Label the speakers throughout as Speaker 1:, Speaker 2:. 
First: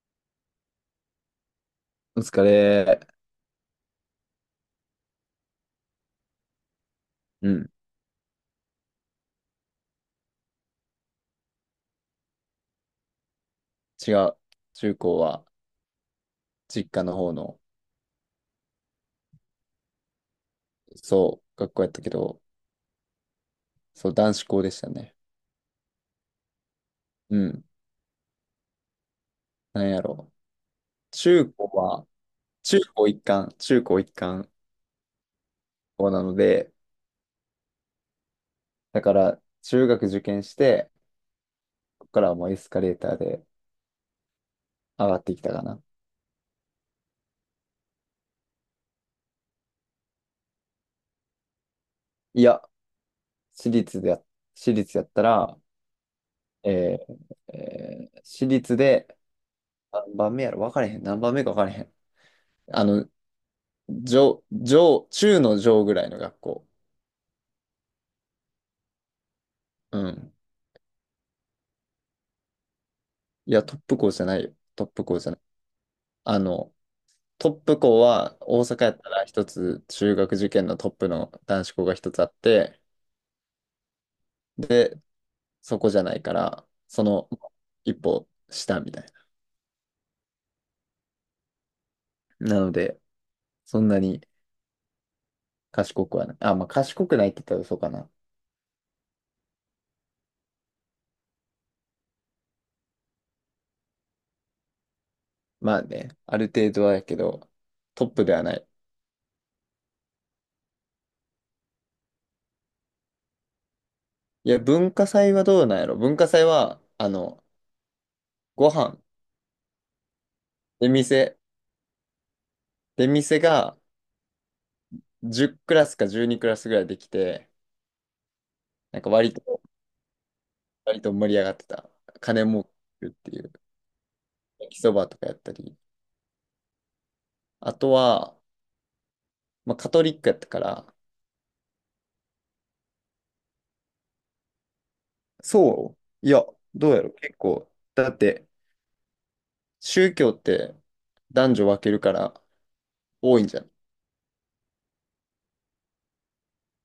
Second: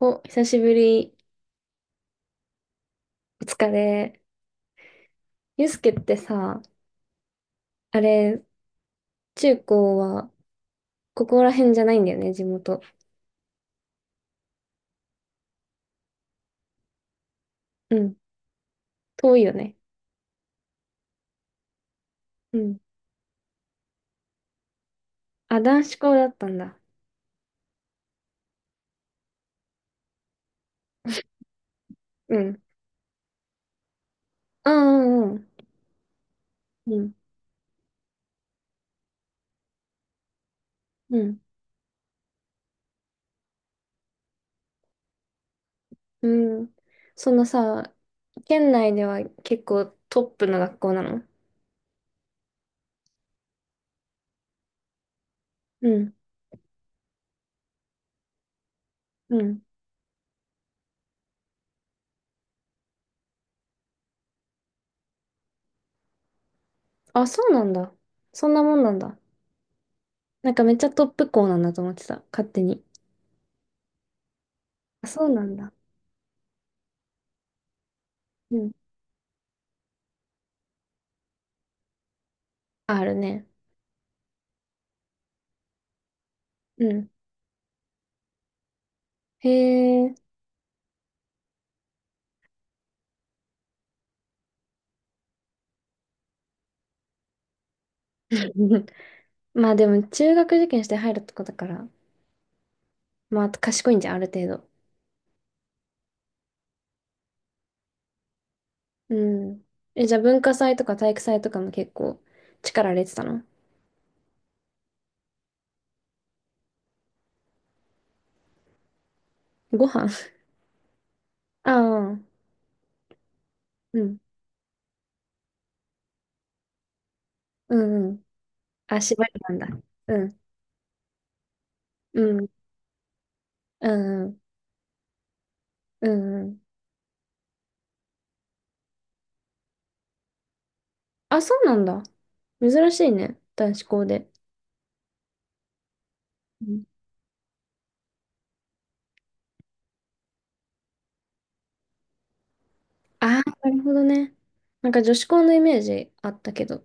Speaker 1: お、久しぶり。
Speaker 2: お疲れ。
Speaker 1: お疲れ。ゆうすけってさ、
Speaker 2: うん、
Speaker 1: あれ、中高は、ここら辺じゃないんだよね、地元。
Speaker 2: 違う。中高は実家の方の、
Speaker 1: うん。遠いよね。
Speaker 2: そう、学校やったけど、
Speaker 1: うん。
Speaker 2: そう、男子校でしたね。
Speaker 1: あ、男子校だったんだ。
Speaker 2: うん、なんやろ。中高は、
Speaker 1: うん。
Speaker 2: 中高一貫
Speaker 1: うんうん
Speaker 2: 校なので、
Speaker 1: うん。
Speaker 2: だから、中学受験して、
Speaker 1: うん。うん。
Speaker 2: ここからはもうエスカレーターで上がってきたかな。
Speaker 1: うん。そのさ、県内では結構トップの学校なの？
Speaker 2: いや、私立でや、私立やったら、
Speaker 1: うん。
Speaker 2: え私立で、
Speaker 1: うん。
Speaker 2: 何番目か分かれへん。あの、中の上ぐらいの学校。
Speaker 1: あ、そうなんだ。そんなもんなんだ。
Speaker 2: うん。
Speaker 1: なんかめっちゃトップ校なんだと思ってた。勝手に。
Speaker 2: いや、トップ校じゃないよ。トップ
Speaker 1: あ、
Speaker 2: 校
Speaker 1: そ
Speaker 2: じ
Speaker 1: う
Speaker 2: ゃない。
Speaker 1: なんだ。
Speaker 2: あの、トップ校は
Speaker 1: う
Speaker 2: 大
Speaker 1: ん。
Speaker 2: 阪やったら一つ中学受験のトップの男子校が一つあって、
Speaker 1: あるね。
Speaker 2: で、そこじゃないから、
Speaker 1: う
Speaker 2: そ
Speaker 1: ん。
Speaker 2: の一歩下みたい
Speaker 1: へえ。
Speaker 2: な。なので、そんなに賢くはない。あ、まあ賢くないって言ったらそうかな。
Speaker 1: まあでも中学受験して入るとこだから、まあ賢いんじゃん、ある程度。
Speaker 2: まあね、ある程度はやけど、トップではない。
Speaker 1: うん。え、じゃあ文化祭とか体育祭とかも結構力入れてたの？
Speaker 2: いや、文化祭はどうなんやろ文化祭は、ご飯、
Speaker 1: ご飯
Speaker 2: 出店、
Speaker 1: ああ、
Speaker 2: 出店が
Speaker 1: うん。
Speaker 2: 10クラスか12クラスぐらいできて、
Speaker 1: うんうん。
Speaker 2: な
Speaker 1: あ、
Speaker 2: んか
Speaker 1: 縛り
Speaker 2: 割
Speaker 1: なん
Speaker 2: と、
Speaker 1: だ。うん。
Speaker 2: 割と盛り上がってた。
Speaker 1: う
Speaker 2: 金
Speaker 1: ん。
Speaker 2: 儲けっていう、
Speaker 1: うんうん。
Speaker 2: 焼きそばとかやったり。
Speaker 1: うんうん。
Speaker 2: あとは、まあ、カトリックやったから、
Speaker 1: あ、そうなんだ。珍しいね。男子校で。
Speaker 2: そういや、
Speaker 1: うん。
Speaker 2: どうやろう結構。だって、宗教って男女分けるから多
Speaker 1: あ
Speaker 2: いんじゃ
Speaker 1: あ、
Speaker 2: ん。
Speaker 1: なるほどね。なんか女子校のイメージあったけど。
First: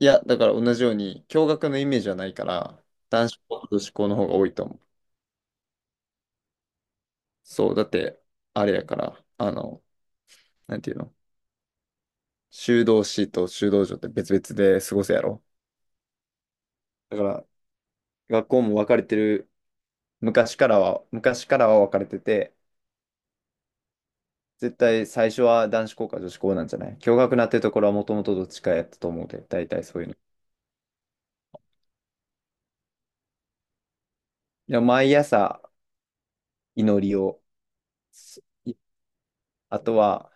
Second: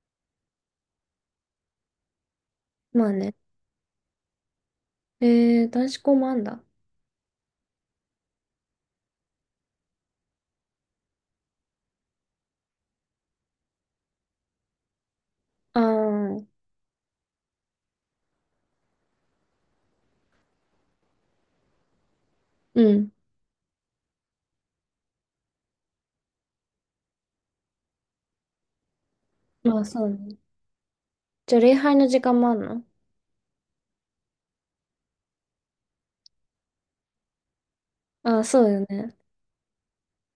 Speaker 2: いや、だから同じように、共学のイメージはないから、
Speaker 1: まあ
Speaker 2: 男
Speaker 1: ね。
Speaker 2: 子校と女子校の方が多いと思う。
Speaker 1: えー、男子校もあんだ。
Speaker 2: そう、だって、あれやから、なんていうの、修道士と修道女って別々で過ごすやろ。
Speaker 1: ああ、
Speaker 2: だから、学校も分かれてる昔からは、昔からは分かれてて、
Speaker 1: うん。
Speaker 2: 絶対最初は男子校か女子校なんじゃない、共学なってところはもともとどっちかやったと思うで、大
Speaker 1: ま
Speaker 2: 体
Speaker 1: あ
Speaker 2: そう
Speaker 1: そ
Speaker 2: いう
Speaker 1: う
Speaker 2: の。
Speaker 1: ね。じゃあ礼拝の時間もあんの？
Speaker 2: いや、毎朝祈りを、す
Speaker 1: あ、そう
Speaker 2: い、
Speaker 1: よね。
Speaker 2: あとは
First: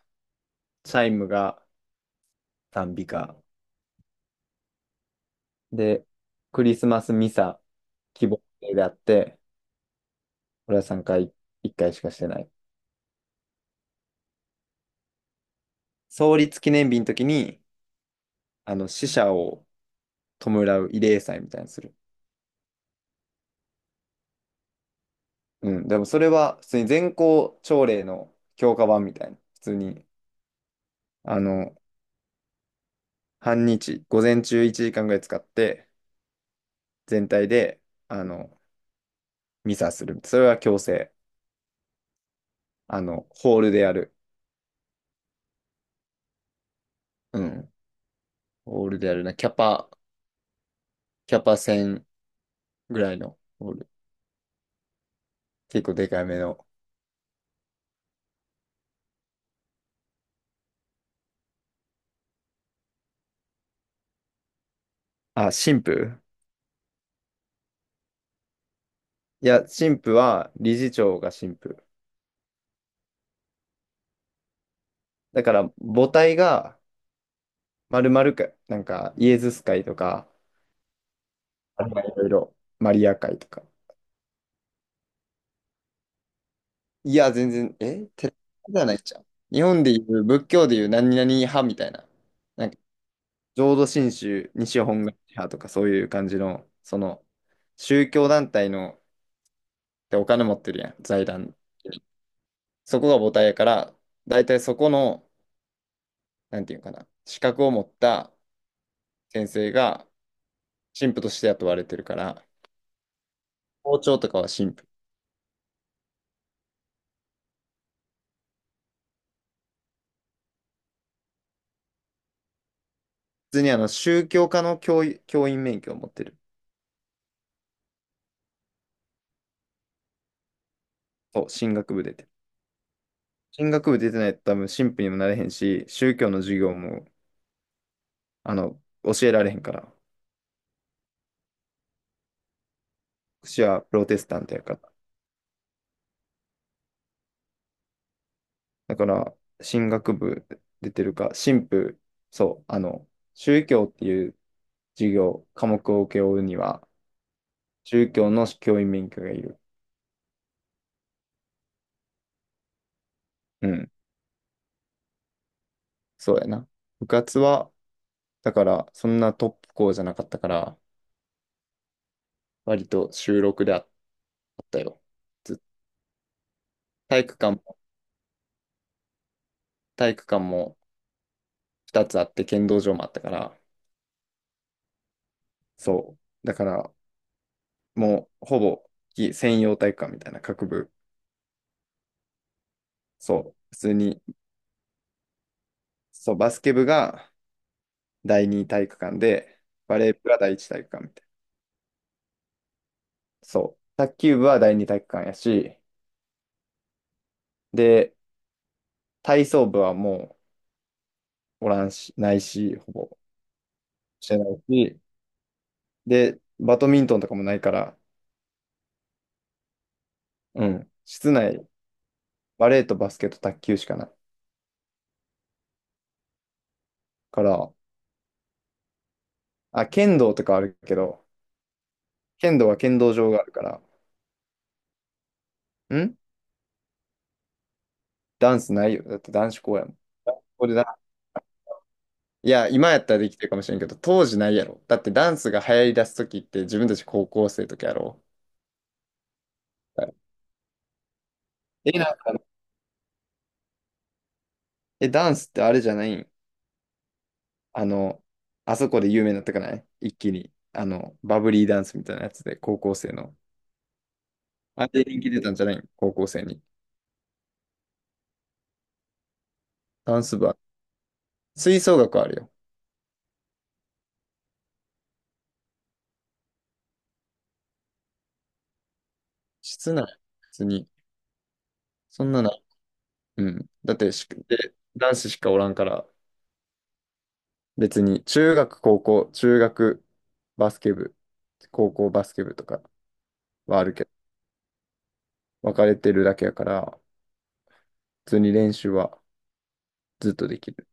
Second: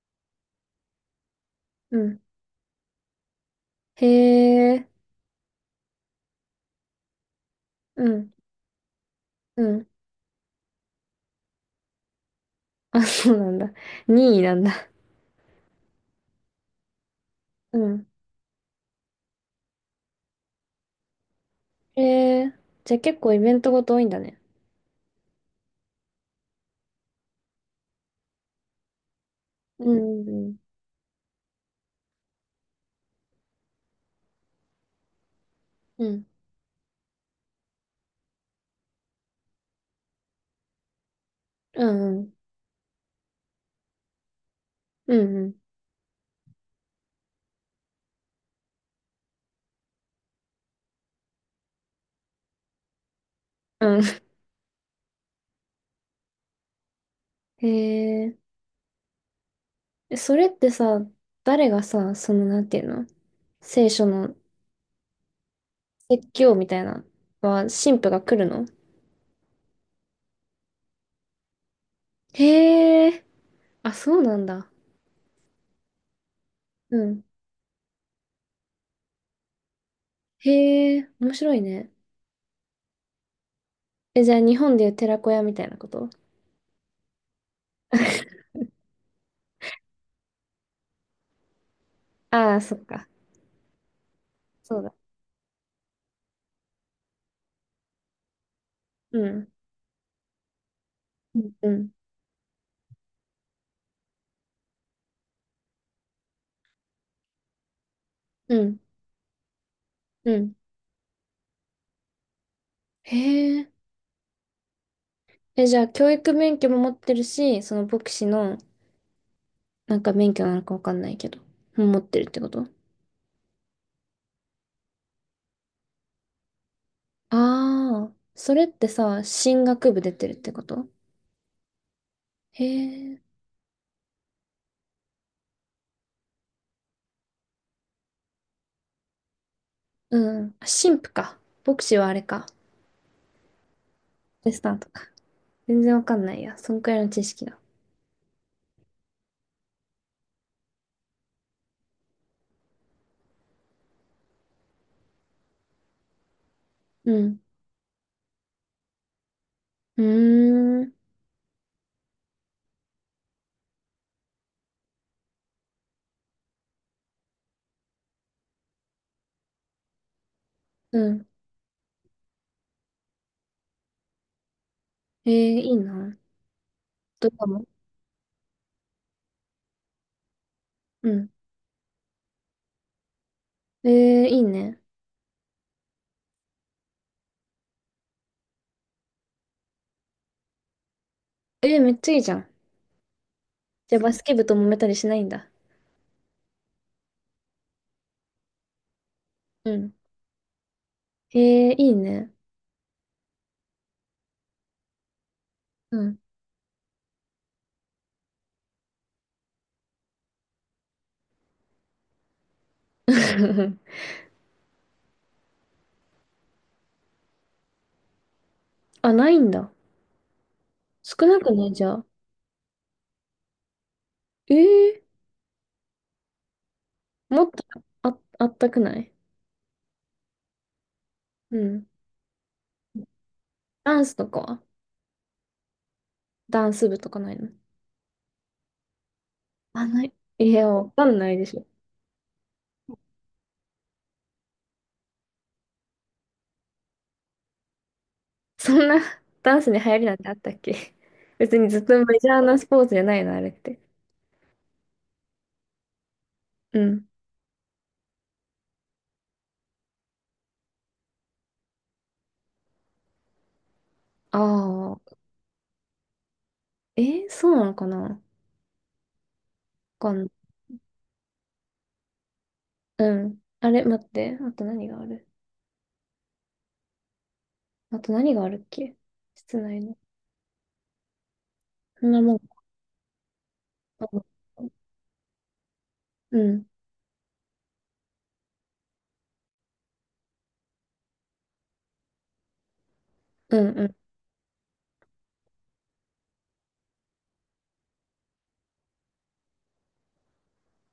Speaker 2: チャイムが
Speaker 1: うん。
Speaker 2: 賛美歌。
Speaker 1: へえ。
Speaker 2: で、クリスマスミサ、
Speaker 1: う
Speaker 2: 希
Speaker 1: ん。
Speaker 2: 望祭であって、
Speaker 1: うん。
Speaker 2: 俺は3回、1回しかしてない。
Speaker 1: あ、そうなんだ。2位なんだ。
Speaker 2: 創立記念日の時に、
Speaker 1: うん。
Speaker 2: 死者を弔う慰霊祭みたいにする。
Speaker 1: へえ。じゃあ結構イベントごと多いんだね。
Speaker 2: うん、でもそれは普通に全校朝礼の強化版みたいな、普通
Speaker 1: う
Speaker 2: に
Speaker 1: ん。
Speaker 2: あの、半日、午前中1時間ぐらい使って、
Speaker 1: うん。うん。
Speaker 2: 全体で、あの、ミサする。それは強制。
Speaker 1: うん。うん。
Speaker 2: あの、ホールでやる。
Speaker 1: うんうん
Speaker 2: うん。ホールでやるな。キャパ1000ぐらいのホー
Speaker 1: う
Speaker 2: ル。
Speaker 1: ん。
Speaker 2: 結構でかいめの。
Speaker 1: へえ。え、それってさ、誰がさ、その、なんていうの？聖書の
Speaker 2: あ、神父。
Speaker 1: 説教みたいなのは、神父が来るの？
Speaker 2: いや、神父は理事長が神父。
Speaker 1: へえ。あ、そうなんだ。
Speaker 2: だから、母体が、
Speaker 1: うん。
Speaker 2: まるまるか、なんか、イエズス会とか、
Speaker 1: へえ。面白い
Speaker 2: あ
Speaker 1: ね。
Speaker 2: れはいろいろ、マリア会とか、
Speaker 1: え、じゃあ日本でいう寺子屋みたいなこと？
Speaker 2: いや、全然、え、 寺じゃないじゃん。日本でいう、仏教でいう何々派みたいな。
Speaker 1: ああ、
Speaker 2: なん
Speaker 1: そ
Speaker 2: か、
Speaker 1: っか。
Speaker 2: 浄土真宗、
Speaker 1: そ
Speaker 2: 西
Speaker 1: うだ
Speaker 2: 本
Speaker 1: ね。
Speaker 2: 願寺派とかそういう感じの、その、宗教団体の、
Speaker 1: うん。
Speaker 2: でお金持ってるやん、財
Speaker 1: うん。
Speaker 2: 団。
Speaker 1: うん。
Speaker 2: そこが母体やから、大体そこの、なんていうかな、資格を持った
Speaker 1: うん。
Speaker 2: 先生が
Speaker 1: うん。
Speaker 2: 神父として雇われてるから、
Speaker 1: へえ。
Speaker 2: 校長とかは神父。
Speaker 1: え、じゃあ、教育免許も持ってるし、その牧師の、なんか免許なのかわかんないけど、も持ってるってこと？
Speaker 2: 普通にあの、宗教科の教、教員免許を持ってる。
Speaker 1: ああー、それってさ、神学部出てるってこと？
Speaker 2: そう、進学部で。
Speaker 1: へえ。
Speaker 2: 進学部出てないと多分神父にもなれへんし、宗教の授業も、あの、教えられへんから。
Speaker 1: うん。あ、神父か。牧師はあれか。
Speaker 2: 私はプロテスタン
Speaker 1: テ
Speaker 2: ト
Speaker 1: ス
Speaker 2: やか
Speaker 1: タン
Speaker 2: ら。
Speaker 1: とか。全然わかんないや。そんくらいの知識だ。
Speaker 2: だから、進学部出てるか、神父、そう、あの、宗教っていう授業、科目を請け負うには、
Speaker 1: うん。
Speaker 2: 宗教の教員免許がいる。
Speaker 1: うーん。
Speaker 2: うん、そうやな。部活は、だから、そんなトップ校じゃなかったから、
Speaker 1: うん。
Speaker 2: 割と収録でああったよ。
Speaker 1: えー、
Speaker 2: ず、
Speaker 1: いいな。
Speaker 2: 体
Speaker 1: どう
Speaker 2: 育
Speaker 1: か
Speaker 2: 館
Speaker 1: も。
Speaker 2: も、体育館も
Speaker 1: うん。
Speaker 2: 2つあって、剣道場もあったから、
Speaker 1: えー、いいね。
Speaker 2: そう。だから、もう、ほぼ、専用体育館みたいな各部。
Speaker 1: えー、めっちゃいいじゃん。
Speaker 2: そう。普通
Speaker 1: じゃあ、バス
Speaker 2: に、
Speaker 1: ケ部と揉めたりしないんだ。
Speaker 2: そう、バスケ部が第二体育館で、
Speaker 1: うん。
Speaker 2: バレー部が第一体育館みたいな。
Speaker 1: ええ、いいね。
Speaker 2: そう。卓球部は第二体育館やし、
Speaker 1: うん。
Speaker 2: で、体操部はもう、おらんし、ないし、ほぼ、してないし、で、バドミントンとかもないから、
Speaker 1: あ、ないんだ。
Speaker 2: うん。
Speaker 1: 少
Speaker 2: 室
Speaker 1: なくな
Speaker 2: 内、
Speaker 1: いじゃあ。
Speaker 2: バレーとバスケと卓球しかない
Speaker 1: ええ
Speaker 2: か
Speaker 1: もっと、
Speaker 2: ら、
Speaker 1: あ、あったくない？
Speaker 2: あ、剣道とかあるけど、
Speaker 1: うん。
Speaker 2: 剣道は剣道場があるから、
Speaker 1: ダンスとかは？
Speaker 2: ん、
Speaker 1: ダンス部とかないの？
Speaker 2: ダンスないよ。だって男子校や
Speaker 1: あ、
Speaker 2: もん。
Speaker 1: ない。いや、
Speaker 2: これ
Speaker 1: わ
Speaker 2: だ。
Speaker 1: かんないでしょ。
Speaker 2: いや、今やったらできてるかもしれんけど、当時ないやろ。だってダンスが流行り出す時って自分たち高校生の時やろ。
Speaker 1: そんなダンスに流行
Speaker 2: は
Speaker 1: りな
Speaker 2: い、
Speaker 1: んてあったっけ？別にずっ
Speaker 2: え、
Speaker 1: と
Speaker 2: なん
Speaker 1: メジ
Speaker 2: か、
Speaker 1: ャーなスポーツじゃないの、あれって。
Speaker 2: え、ダンスってあれじゃないん、
Speaker 1: うん。
Speaker 2: あの、あそこで有名になったかない一気に。あの、バブリーダンスみたいなやつで、高校生の。あ
Speaker 1: あ
Speaker 2: れで
Speaker 1: あ、
Speaker 2: 人気出たんじゃないん、高校生に。
Speaker 1: えー、そうなのかな、わか
Speaker 2: ダ
Speaker 1: んな
Speaker 2: ンス
Speaker 1: い。
Speaker 2: 部は。吹奏楽はあるよ。
Speaker 1: うん。あれ、待って。あと何がある？あと何があるっけ？室内
Speaker 2: 室
Speaker 1: の。
Speaker 2: 内、別に。
Speaker 1: そんな
Speaker 2: そん
Speaker 1: もん。
Speaker 2: なない。うん。だってし、で、男子しかおらんから、
Speaker 1: うん。
Speaker 2: 別に、中学、高校、中学、バスケ部、高校バスケ部とか。
Speaker 1: うん
Speaker 2: は
Speaker 1: う
Speaker 2: ある
Speaker 1: ん。
Speaker 2: けど、分かれてるだけやから、普通に練習はずっとできる。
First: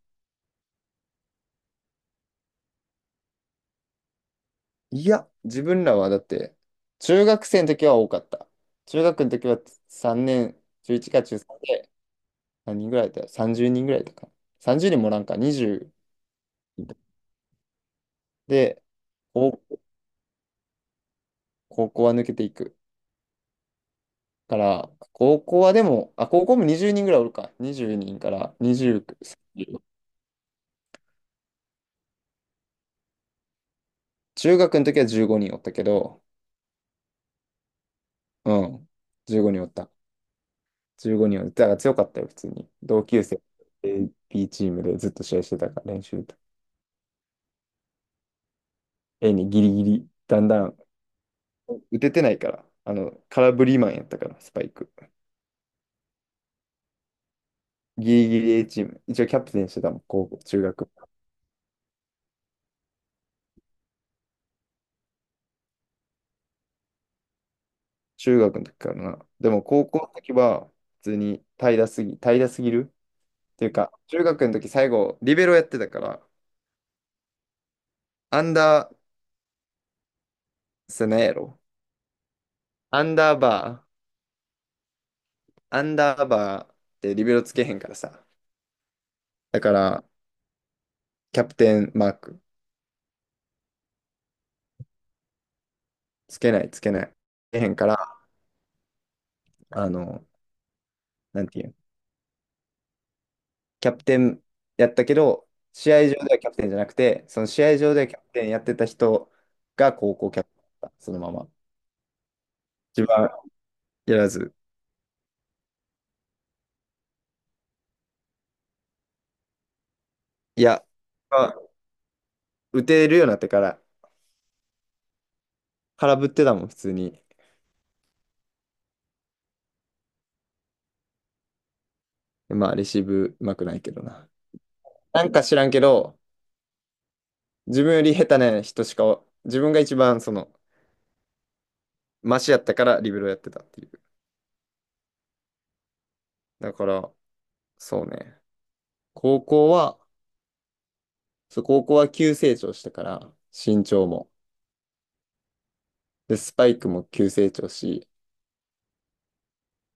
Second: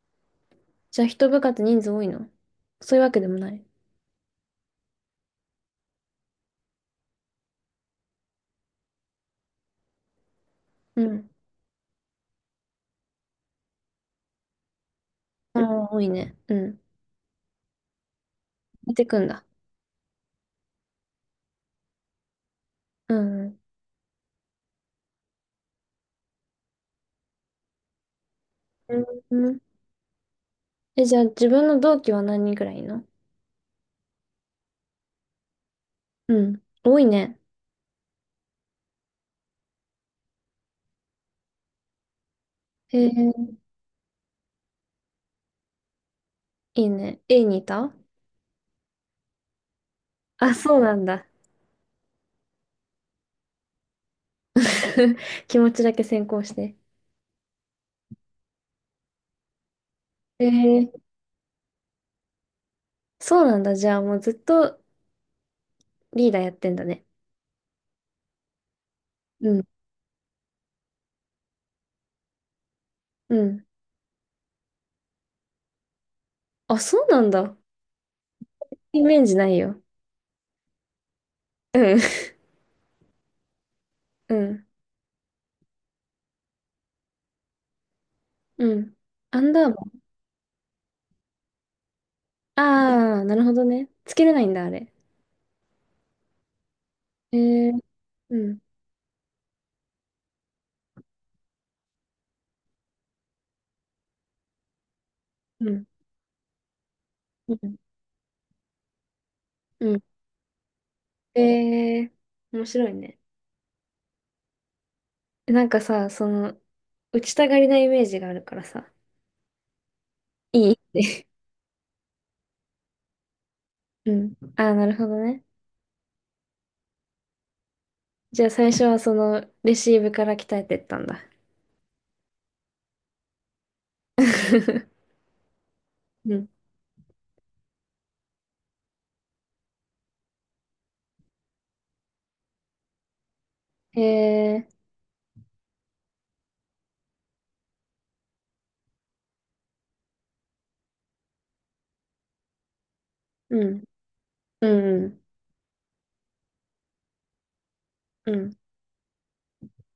Speaker 1: じゃあ一部活人数多いの？そういうわけでもない。
Speaker 2: いや、自分らはだって、中学生の時は多かった。中学の時は3年、中
Speaker 1: う
Speaker 2: 1か
Speaker 1: ん。
Speaker 2: 中3で、何人ぐらいだった？ 30 人ぐらいだったかな。30人もおらんか、
Speaker 1: ああ、
Speaker 2: 20
Speaker 1: 多いね。うん。
Speaker 2: で、
Speaker 1: 出てくんだ。
Speaker 2: 高高校は抜けていく。
Speaker 1: うん。
Speaker 2: から、高校はでも、あ、高校も20人ぐらいおるか。20人から20、
Speaker 1: う
Speaker 2: さん
Speaker 1: ん。
Speaker 2: じゅう、
Speaker 1: え、じゃあ自分の同期は何人くらいいるの？
Speaker 2: 中学の時は15人おったけど、
Speaker 1: うん。多いね。
Speaker 2: うん、15人おった。15人は、だから強かったよ、普通に。同
Speaker 1: へ
Speaker 2: 級
Speaker 1: え、
Speaker 2: 生、A B チームでずっと試合してたから、練習と。
Speaker 1: いいね。A にいた？
Speaker 2: A にギリギリ、だん
Speaker 1: あ、
Speaker 2: だ
Speaker 1: そ
Speaker 2: ん、
Speaker 1: うなんだ。
Speaker 2: 打ててないから、あの、空振りマンやったから、スパイク。
Speaker 1: 気持ちだけ先行して。
Speaker 2: ギリギリ A チーム。一応キャプテンしてたもん、高校、
Speaker 1: へ
Speaker 2: 中学。
Speaker 1: え、そうなんだ。じゃあもうずっとリーダーやってんだね。
Speaker 2: 中学の時からな。で
Speaker 1: うん。
Speaker 2: も高校の時は、普通に平らすぎる
Speaker 1: う
Speaker 2: っ
Speaker 1: ん。
Speaker 2: ていうか、中学の時最後、リベロやってたから、
Speaker 1: あ、そうなんだ。
Speaker 2: アンダー、
Speaker 1: イメージないよ。
Speaker 2: スネやろ。
Speaker 1: うん。
Speaker 2: アンダーバ
Speaker 1: うん。
Speaker 2: アンダーバーってリベロつけへんからさ。
Speaker 1: うん。アン
Speaker 2: だ
Speaker 1: ダ
Speaker 2: か
Speaker 1: ーバー。
Speaker 2: ら、キャプテンマーク、
Speaker 1: ああ、なるほどね。つけれないんだ、あれ。
Speaker 2: つけない。
Speaker 1: へ
Speaker 2: つけへ
Speaker 1: え。
Speaker 2: んから、
Speaker 1: うん、
Speaker 2: あの、なんていうん、キャプテンやったけど、
Speaker 1: うん、
Speaker 2: 試合上ではキャプテンじゃなくて、その
Speaker 1: う
Speaker 2: 試
Speaker 1: ん、
Speaker 2: 合上ではキャプテンやってた人
Speaker 1: う
Speaker 2: が
Speaker 1: ん。
Speaker 2: 高校キャプテンだった、そのまま。
Speaker 1: えー、面白い
Speaker 2: 自分
Speaker 1: ね。
Speaker 2: はやらず。
Speaker 1: なんかさ、その、打ちたがりなイメージがあるからさ、
Speaker 2: い
Speaker 1: いいっ
Speaker 2: や、
Speaker 1: て。
Speaker 2: まあ、打てるようになってから、
Speaker 1: うん。ああ、なるほどね。
Speaker 2: 空振ってたもん、普通に。
Speaker 1: じゃあ最初はその、レシーブから鍛えてったんだ。
Speaker 2: まあ、レシーブうまくないけどな。なんか知らんけど、
Speaker 1: うん。
Speaker 2: 自分より下手な人しか、自分が一番その、マシやったからリベロやってたっていう。
Speaker 1: えー、
Speaker 2: だから、そうね。高校は、そう、高校は急成長したから、
Speaker 1: うん、
Speaker 2: 身長も。
Speaker 1: うん、
Speaker 2: で、スパイクも急成長し、
Speaker 1: うん。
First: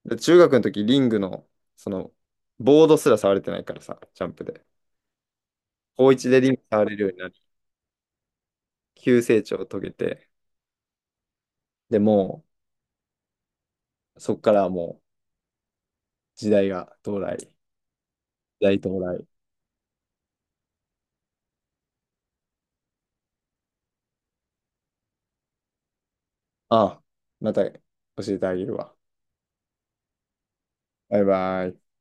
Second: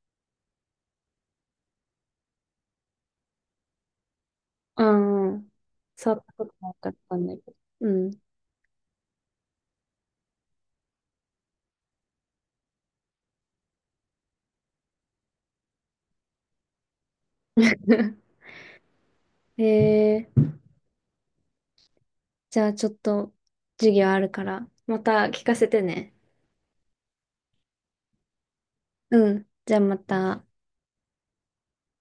Speaker 2: で中学の時リングの、その、ボードすら触れてないからさ、ジャンプで。
Speaker 1: ああ、
Speaker 2: 高
Speaker 1: 触っ
Speaker 2: 1
Speaker 1: た
Speaker 2: で
Speaker 1: こ
Speaker 2: リ
Speaker 1: と
Speaker 2: ング
Speaker 1: な
Speaker 2: 触
Speaker 1: かっ
Speaker 2: れるよう
Speaker 1: た
Speaker 2: に
Speaker 1: ん
Speaker 2: なり、
Speaker 1: だけど。うん。
Speaker 2: 急成長を遂げて、でもう、そっからはもう、時代が到来。時 代到来。
Speaker 1: えー、じゃあちょっと、授業あるから、また聞かせてね。
Speaker 2: ああ、また教えてあげるわ。
Speaker 1: うん。じゃあまた。
Speaker 2: バイバイ。